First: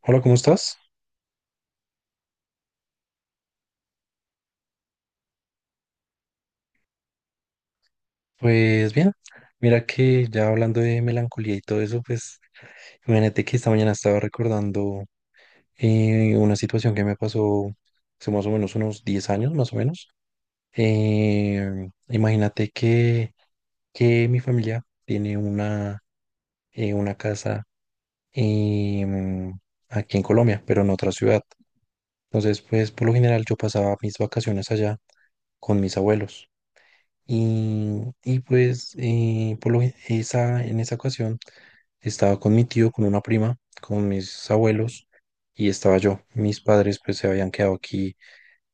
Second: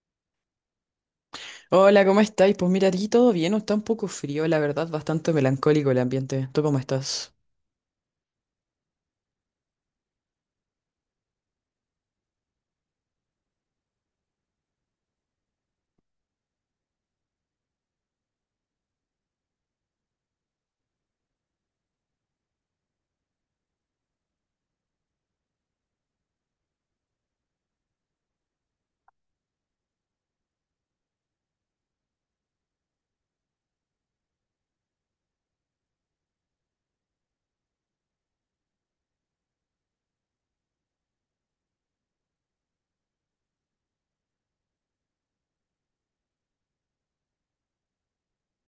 Hola, ¿cómo estás? Hola, ¿cómo estáis? Pues mira, aquí todo bien, está un poco frío, la verdad, bastante melancólico el ambiente. ¿Tú cómo estás? Pues bien, mira que ya hablando de melancolía y todo eso, pues imagínate que esta mañana estaba recordando una situación que me pasó hace más o menos unos 10 años, más o menos. Eh, Imagínate que mi familia tiene una casa em, aquí en Colombia, pero en otra ciudad. Entonces, pues por lo general yo pasaba mis vacaciones allá con mis abuelos. Y pues por en esa ocasión estaba con mi tío, con una prima, con mis abuelos y estaba yo. Mis padres pues se habían quedado aquí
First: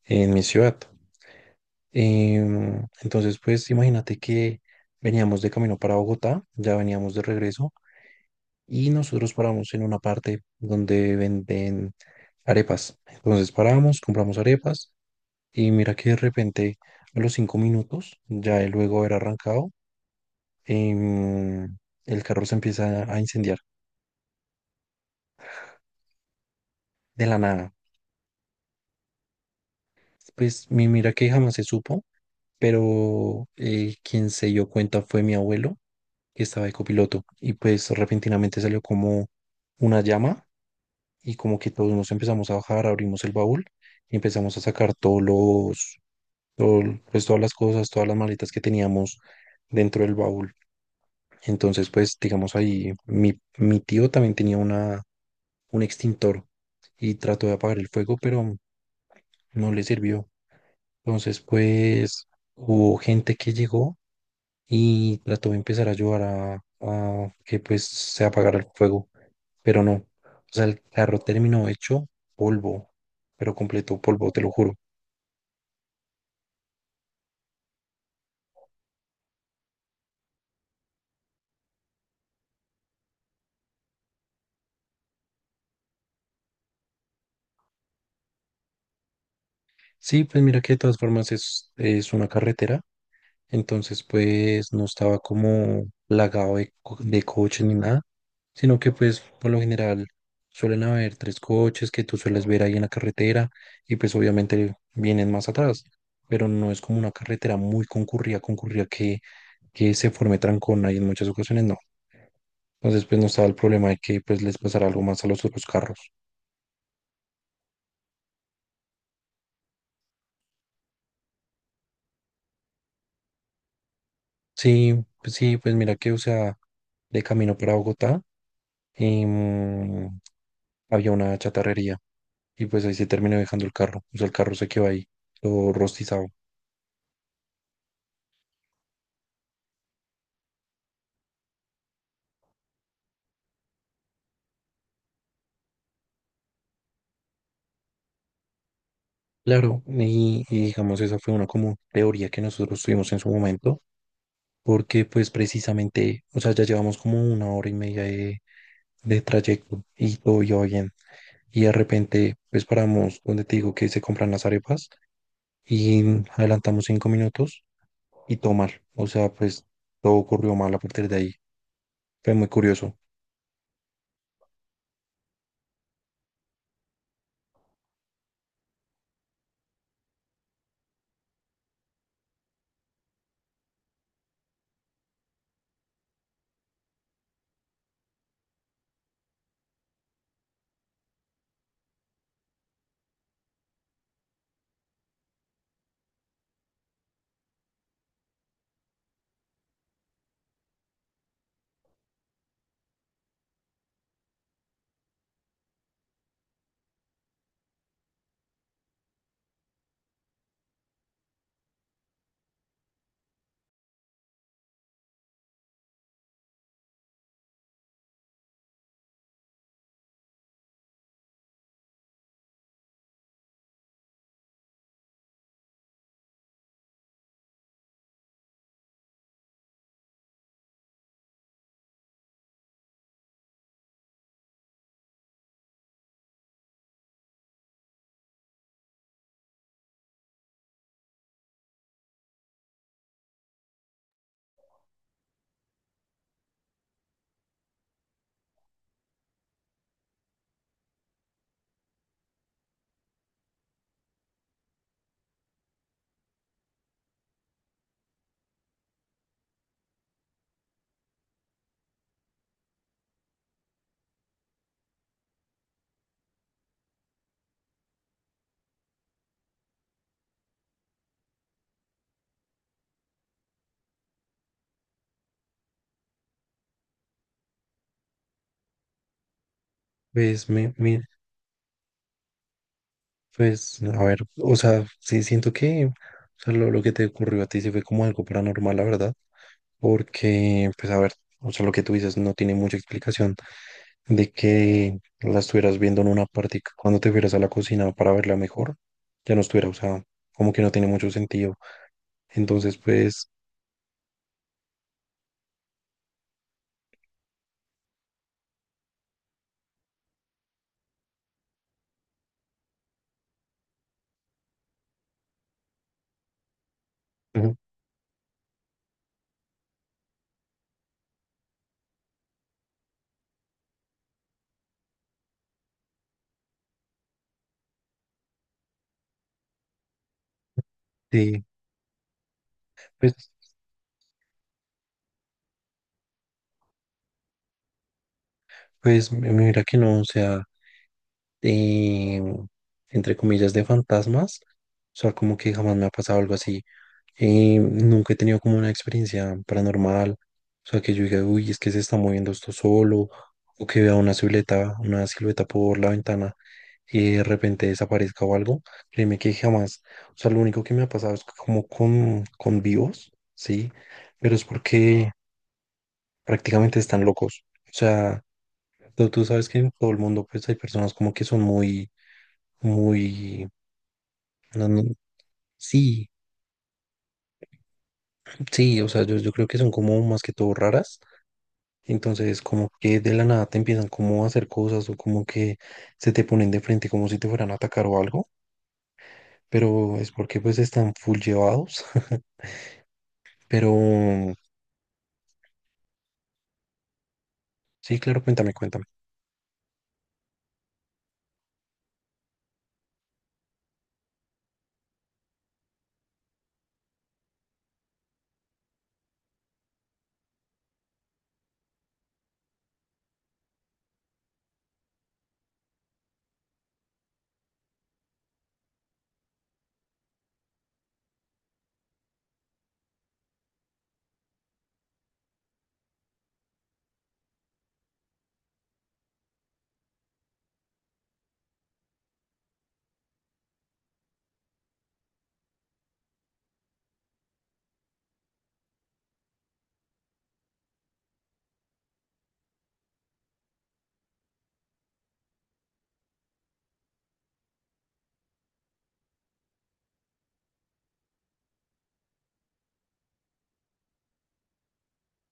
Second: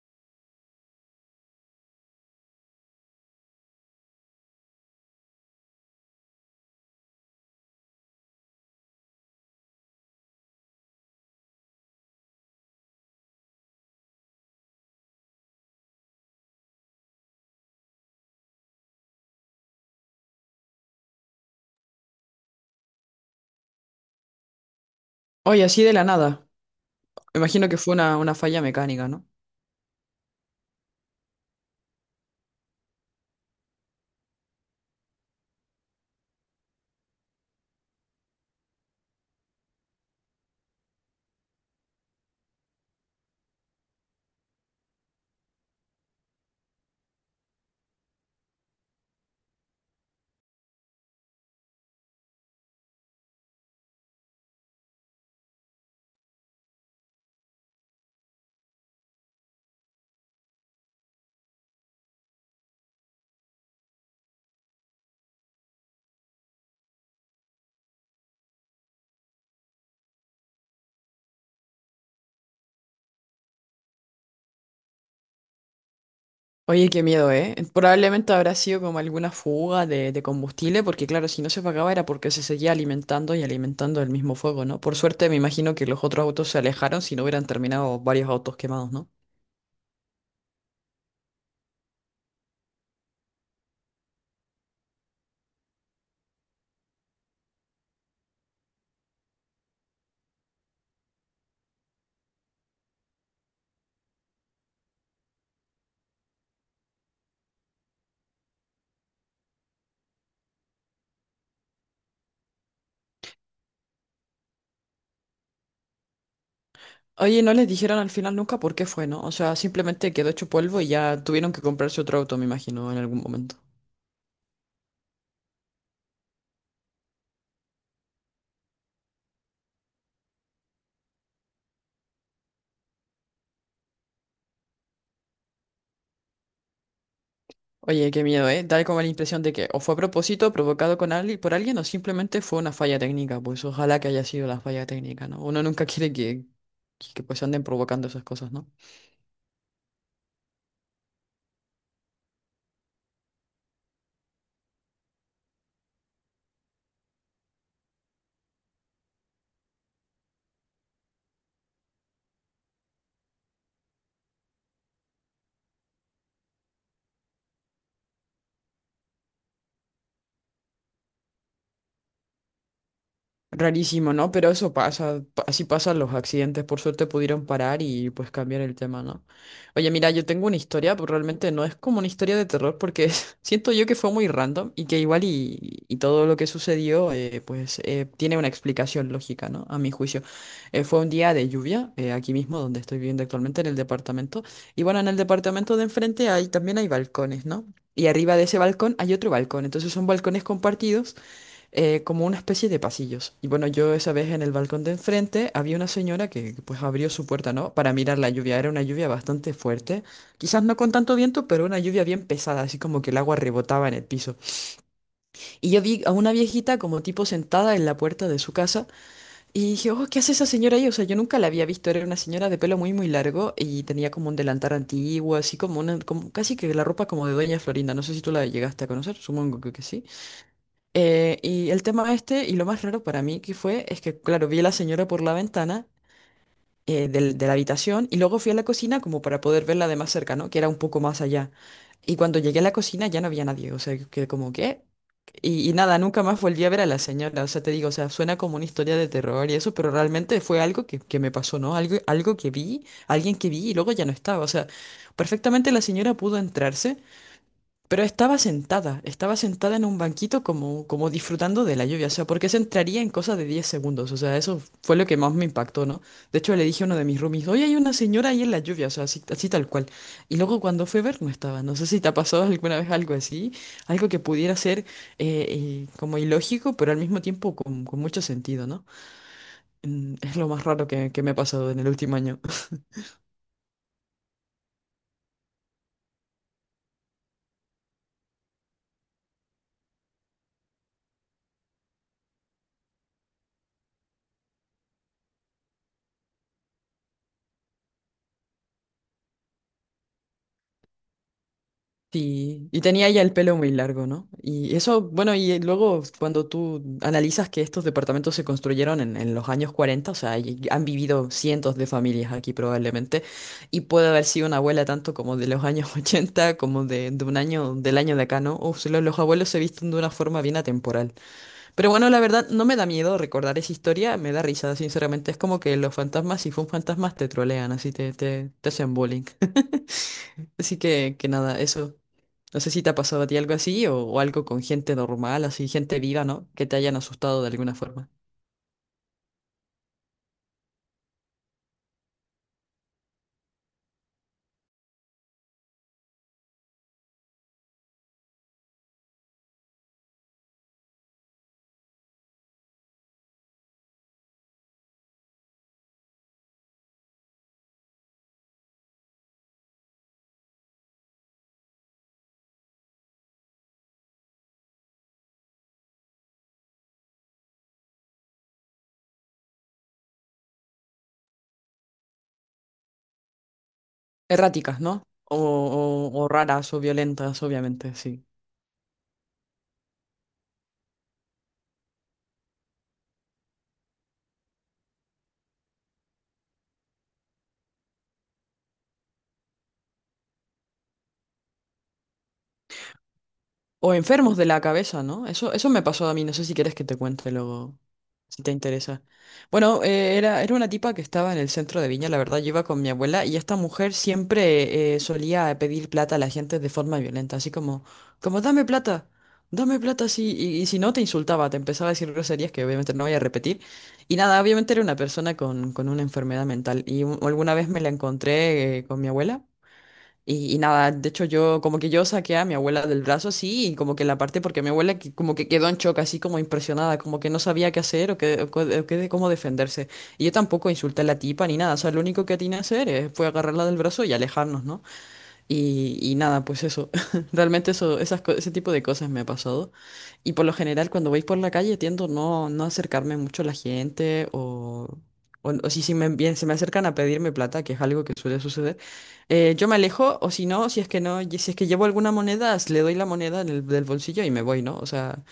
en mi ciudad. Entonces pues imagínate que veníamos de camino para Bogotá, ya veníamos de regreso y nosotros paramos en una parte donde venden arepas. Entonces paramos, compramos arepas y mira que de repente a los 5 minutos, ya el luego haber arrancado, em, el carro se empieza a incendiar Oye, así de la nada. de la Me imagino nada. que fue una falla mecánica, ¿no? Pues mi mira que jamás se supo, pero quien se dio cuenta fue mi abuelo, que estaba de copiloto, y pues repentinamente salió como una llama y como que todos nos empezamos a bajar, abrimos el baúl y empezamos a sacar todo- pues todas las cosas, todas las maletas que teníamos dentro del baúl. Entonces, pues digamos ahí, mi tío también tenía una un extintor y trató de apagar el fuego, pero no le sirvió. Entonces, pues hubo gente que llegó y trató de empezar a ayudar a que pues se apagara el fuego, pero no. O sea, el carro terminó hecho polvo, pero completo polvo, te lo juro. Oye, qué miedo, ¿eh? Probablemente habrá sido como alguna fuga de combustible, porque claro, si no se apagaba era porque se seguía alimentando y alimentando el mismo fuego, ¿no? Por suerte me imagino que los otros autos se alejaron si no hubieran terminado varios autos quemados, ¿no? Sí, pues mira que de todas formas es una carretera. Entonces, pues no estaba como plagado de coches ni nada, sino que pues por lo general suelen haber tres coches que tú sueles ver ahí en la carretera y pues obviamente vienen más atrás, pero no es como una carretera muy concurrida, concurrida que se forme trancón ahí en muchas ocasiones, no. Entonces, pues no estaba el problema de que pues les pasara algo más a los otros carros. Oye, no les dijeron al final nunca por qué fue, ¿no? O sea, simplemente quedó hecho polvo y ya tuvieron que comprarse otro auto, me imagino, en algún momento. Sí, pues mira que, o sea, de camino para Bogotá, em, había una chatarrería y pues ahí se terminó dejando el carro. O sea, el carro se quedó ahí, todo rostizado. Oye, qué miedo, ¿eh? Dar como la impresión de que o fue a propósito, provocado con alguien, por alguien, o simplemente fue una falla técnica. Pues ojalá que haya sido la falla técnica, ¿no? Uno nunca quiere que pues anden provocando esas cosas, ¿no? Claro, y digamos, esa fue una como teoría que nosotros tuvimos en su momento, porque pues precisamente, o sea, ya llevamos como una hora y media de trayecto y todo iba bien. Y de repente, pues paramos donde te digo que se compran las arepas y adelantamos 5 minutos y todo mal. O sea, pues todo ocurrió mal a partir de ahí. Fue muy curioso. Rarísimo, ¿no? Pero eso pasa, así pasan los accidentes, por suerte pudieron parar y pues cambiar el tema, ¿no? Oye, mira, yo tengo una historia, pero realmente no es como una historia de terror porque siento yo que fue muy random y que igual y todo lo que sucedió pues tiene una explicación lógica, ¿no? A mi juicio. Fue un día de lluvia, aquí mismo donde estoy viviendo actualmente en el departamento y bueno, en el departamento de enfrente hay, también hay balcones, ¿no? Y arriba de ese balcón hay otro balcón, entonces son balcones compartidos como una especie de pasillos. Y bueno, yo esa vez en el balcón de enfrente había una señora que pues abrió su puerta, ¿no? Para mirar la lluvia. Era una lluvia bastante fuerte. Quizás no con tanto viento, pero una lluvia bien pesada, así como que el agua rebotaba en el piso. Y yo vi a una viejita como tipo sentada en la puerta de su casa y dije, oh, ¿qué hace esa señora ahí? O sea, yo nunca la había visto. Era una señora de pelo muy, muy largo y tenía como un delantal antiguo, así como una, como casi que la ropa como de Doña Florinda. No sé si tú la llegaste a conocer, supongo que sí. Y el tema este, y lo más raro para mí que fue, es que, claro, vi a la señora por la ventana de la habitación y luego fui a la cocina como para poder verla de más cerca, ¿no? Que era un poco más allá. Y cuando llegué a la cocina ya no había nadie, o sea, que como que... Y nada, nunca más volví a ver a la señora, o sea, te digo, o sea, suena como una historia de terror y eso, pero realmente fue algo que me pasó, ¿no? Algo, algo que vi, alguien que vi y luego ya no estaba, o sea, perfectamente la señora pudo entrarse. Pero estaba sentada en un banquito como, como disfrutando de la lluvia, o sea, porque se entraría en cosa de 10 segundos, o sea, eso fue lo que más me impactó, ¿no? De hecho, le dije a uno de mis roomies, oye, hay una señora ahí en la lluvia, o sea, así, así tal cual. Y luego cuando fue a ver, no estaba, no sé si te ha pasado alguna vez algo así, algo que pudiera ser como ilógico, pero al mismo tiempo con mucho sentido, ¿no? Es Pues lo más me, raro me, que me ha pasado en el último año. Pues, a ver, o sea, sí siento que o sea, lo que te ocurrió a ti sí fue como algo paranormal, la verdad, porque, pues, a ver, o sea, lo que tú dices no tiene mucha explicación de que la estuvieras viendo en una parte y que cuando te fueras a la cocina para verla mejor, ya no estuviera, o sea, como que no tiene mucho sentido. Sí, Entonces, y tenía ya pues, el pelo muy largo, ¿no? Y eso, bueno, y luego cuando tú analizas que estos departamentos se construyeron en los años 40, o sea, y han vivido cientos de familias aquí probablemente, y puede haber sido una abuela tanto como de los años 80, como de un ujú, año, del año de acá, ¿no? O sea, los abuelos se visten de una forma bien atemporal. Pero bueno, la verdad, no me da miedo recordar esa historia, me da risa, sinceramente. Es como que los fantasmas, si fue un fantasma, te trolean, así te hacen bullying. Así que sí, nada, eso. No sé si te ha pasado a pues, ti algo así o algo con gente normal, así, gente viva, ¿no? Que te hayan asustado de alguna forma. pues, mira que no, o sea. eh, Entre comillas, de fantasmas. O sea, como que jamás me ha pasado algo así. Nunca he tenido como una experiencia paranormal. O sea, que yo diga, uy, es que se está moviendo esto solo. O que vea una silueta por la ventana y de repente desaparezca o algo. Créeme que jamás. O sea, lo único que me ha pasado es como con vivos, ¿sí? Pero es porque prácticamente están locos. O sea, tú sabes que en todo el mundo pues hay personas como que son muy... no, Erráticas, no, ¿no? O, sí, o raras o violentas, obviamente, sí. sí, o sea, yo creo que son como más que todo raras. Entonces, como que de la nada te empiezan como a hacer cosas o como que se te ponen de frente como si te fueran a atacar o algo. Pero es porque pues están full llevados. Pero O enfermos de la cabeza, ¿no? Eso me pasó a mí, no sé si quieres que te cuente luego, sí, claro, si te cuéntame, cuéntame. interesa. Bueno, era una tipa que estaba en el centro de Viña, la verdad, yo iba con mi abuela y esta mujer siempre solía pedir plata a la gente de forma violenta, así como, como dame plata, sí, y si no te insultaba, te empezaba a decir groserías que obviamente no voy a repetir. Y nada, obviamente era una persona con una enfermedad mental y alguna vez me la encontré con mi abuela. Y nada, de hecho yo como que yo saqué a mi abuela del brazo así y como que la parte porque mi abuela como que quedó en shock así como impresionada, como que no sabía qué hacer o qué, o qué de cómo defenderse. Y yo tampoco insulté a la tipa ni nada, o sea, lo único que tenía que hacer fue agarrarla del brazo y alejarnos, ¿no? Y nada, pues eso. Realmente eso, ese tipo de cosas me ha pasado. Y por lo general, cuando voy por la calle, tiendo no acercarme mucho a la gente o, o si, si me, bien, se me acercan a pedirme plata, que es algo que suele suceder, yo me alejo o si no, si es que no, y si es que llevo alguna moneda, le doy la moneda en el, del bolsillo y me voy, ¿no? O sea,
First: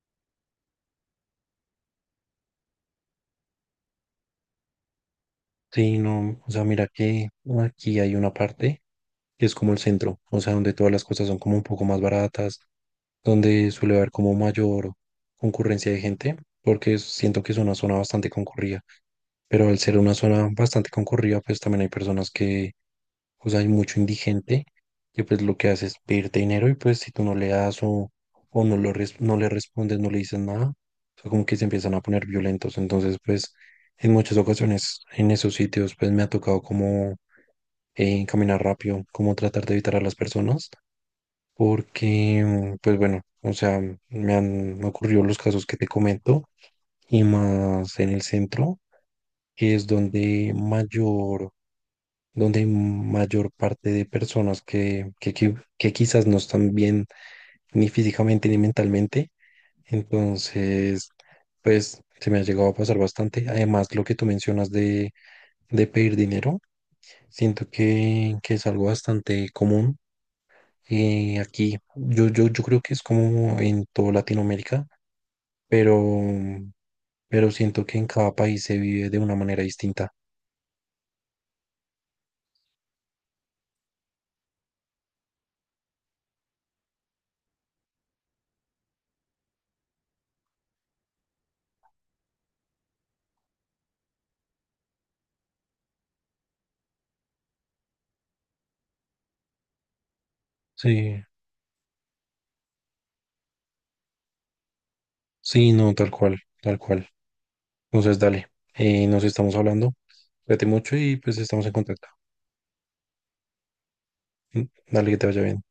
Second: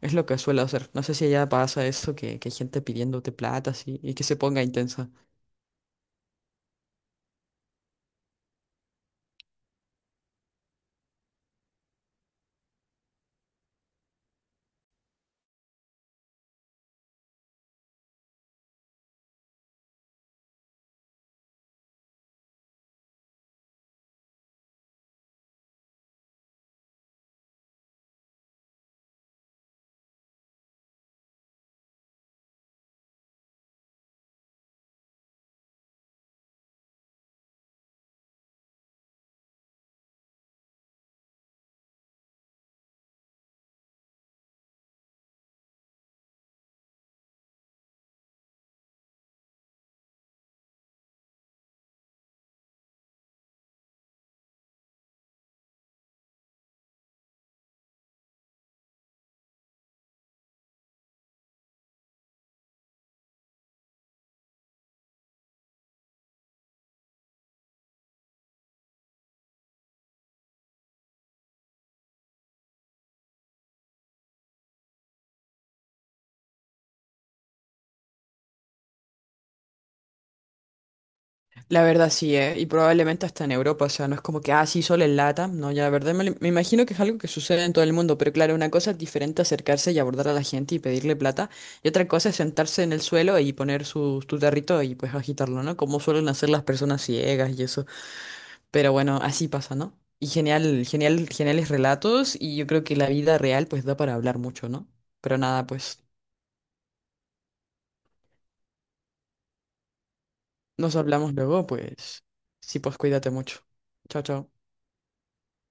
es lo que suelo hacer. No sé si allá pasa eso, que hay gente pidiéndote plata así, y que se ponga intensa. Sí, no, o sea, mira que aquí hay una parte que es como el centro, o sea, donde todas las cosas son como un poco más baratas, donde suele haber como mayor concurrencia de gente, porque siento que es una zona bastante concurrida, pero al ser una zona bastante concurrida, pues también hay pues hay mucho indigente, que pues lo que hace es pedirte dinero y pues si tú no le das o no, lo res- no le respondes, no le dices nada, o sea, como que se empiezan a poner violentos, entonces pues en muchas ocasiones en esos sitios pues me ha tocado como caminar rápido, como tratar de evitar a las personas porque, pues bueno, o sea, me han me ocurrido los casos que te comento y más en el centro, que es donde mayor, donde hay mayor parte de personas que quizás no están bien ni físicamente ni mentalmente. Entonces, pues se me ha llegado a pasar bastante. Además, lo que tú mencionas de pedir dinero, siento que es algo bastante común. Aquí, yo creo que es como en toda Latinoamérica, pero, pero siento que en cada país se vive de una manera distinta. La verdad sí, ¿eh? Y probablemente hasta en Europa, o sea, no es como que, ah, sí, solo en LATAM, no, ya la verdad me, me imagino que es algo que sucede en todo el mundo, pero claro, una cosa es diferente acercarse y abordar a la gente y pedirle plata, y otra cosa es sentarse en el suelo y poner su, tu tarrito y pues agitarlo, ¿no? Como suelen hacer las personas ciegas y eso, pero bueno, así pasa, ¿no? Y genial, Sí, genial, geniales relatos, y yo creo que la vida real pues da para hablar mucho, ¿no? Pero nada, sí, no, pues, tal cual, tal cual. Entonces, dale, nos estamos hablando, cuídate mucho nos y hablamos pues estamos luego, en contacto. pues, sí, pues cuídate mucho. Chao, chao. Mm, dale, que te vaya bien.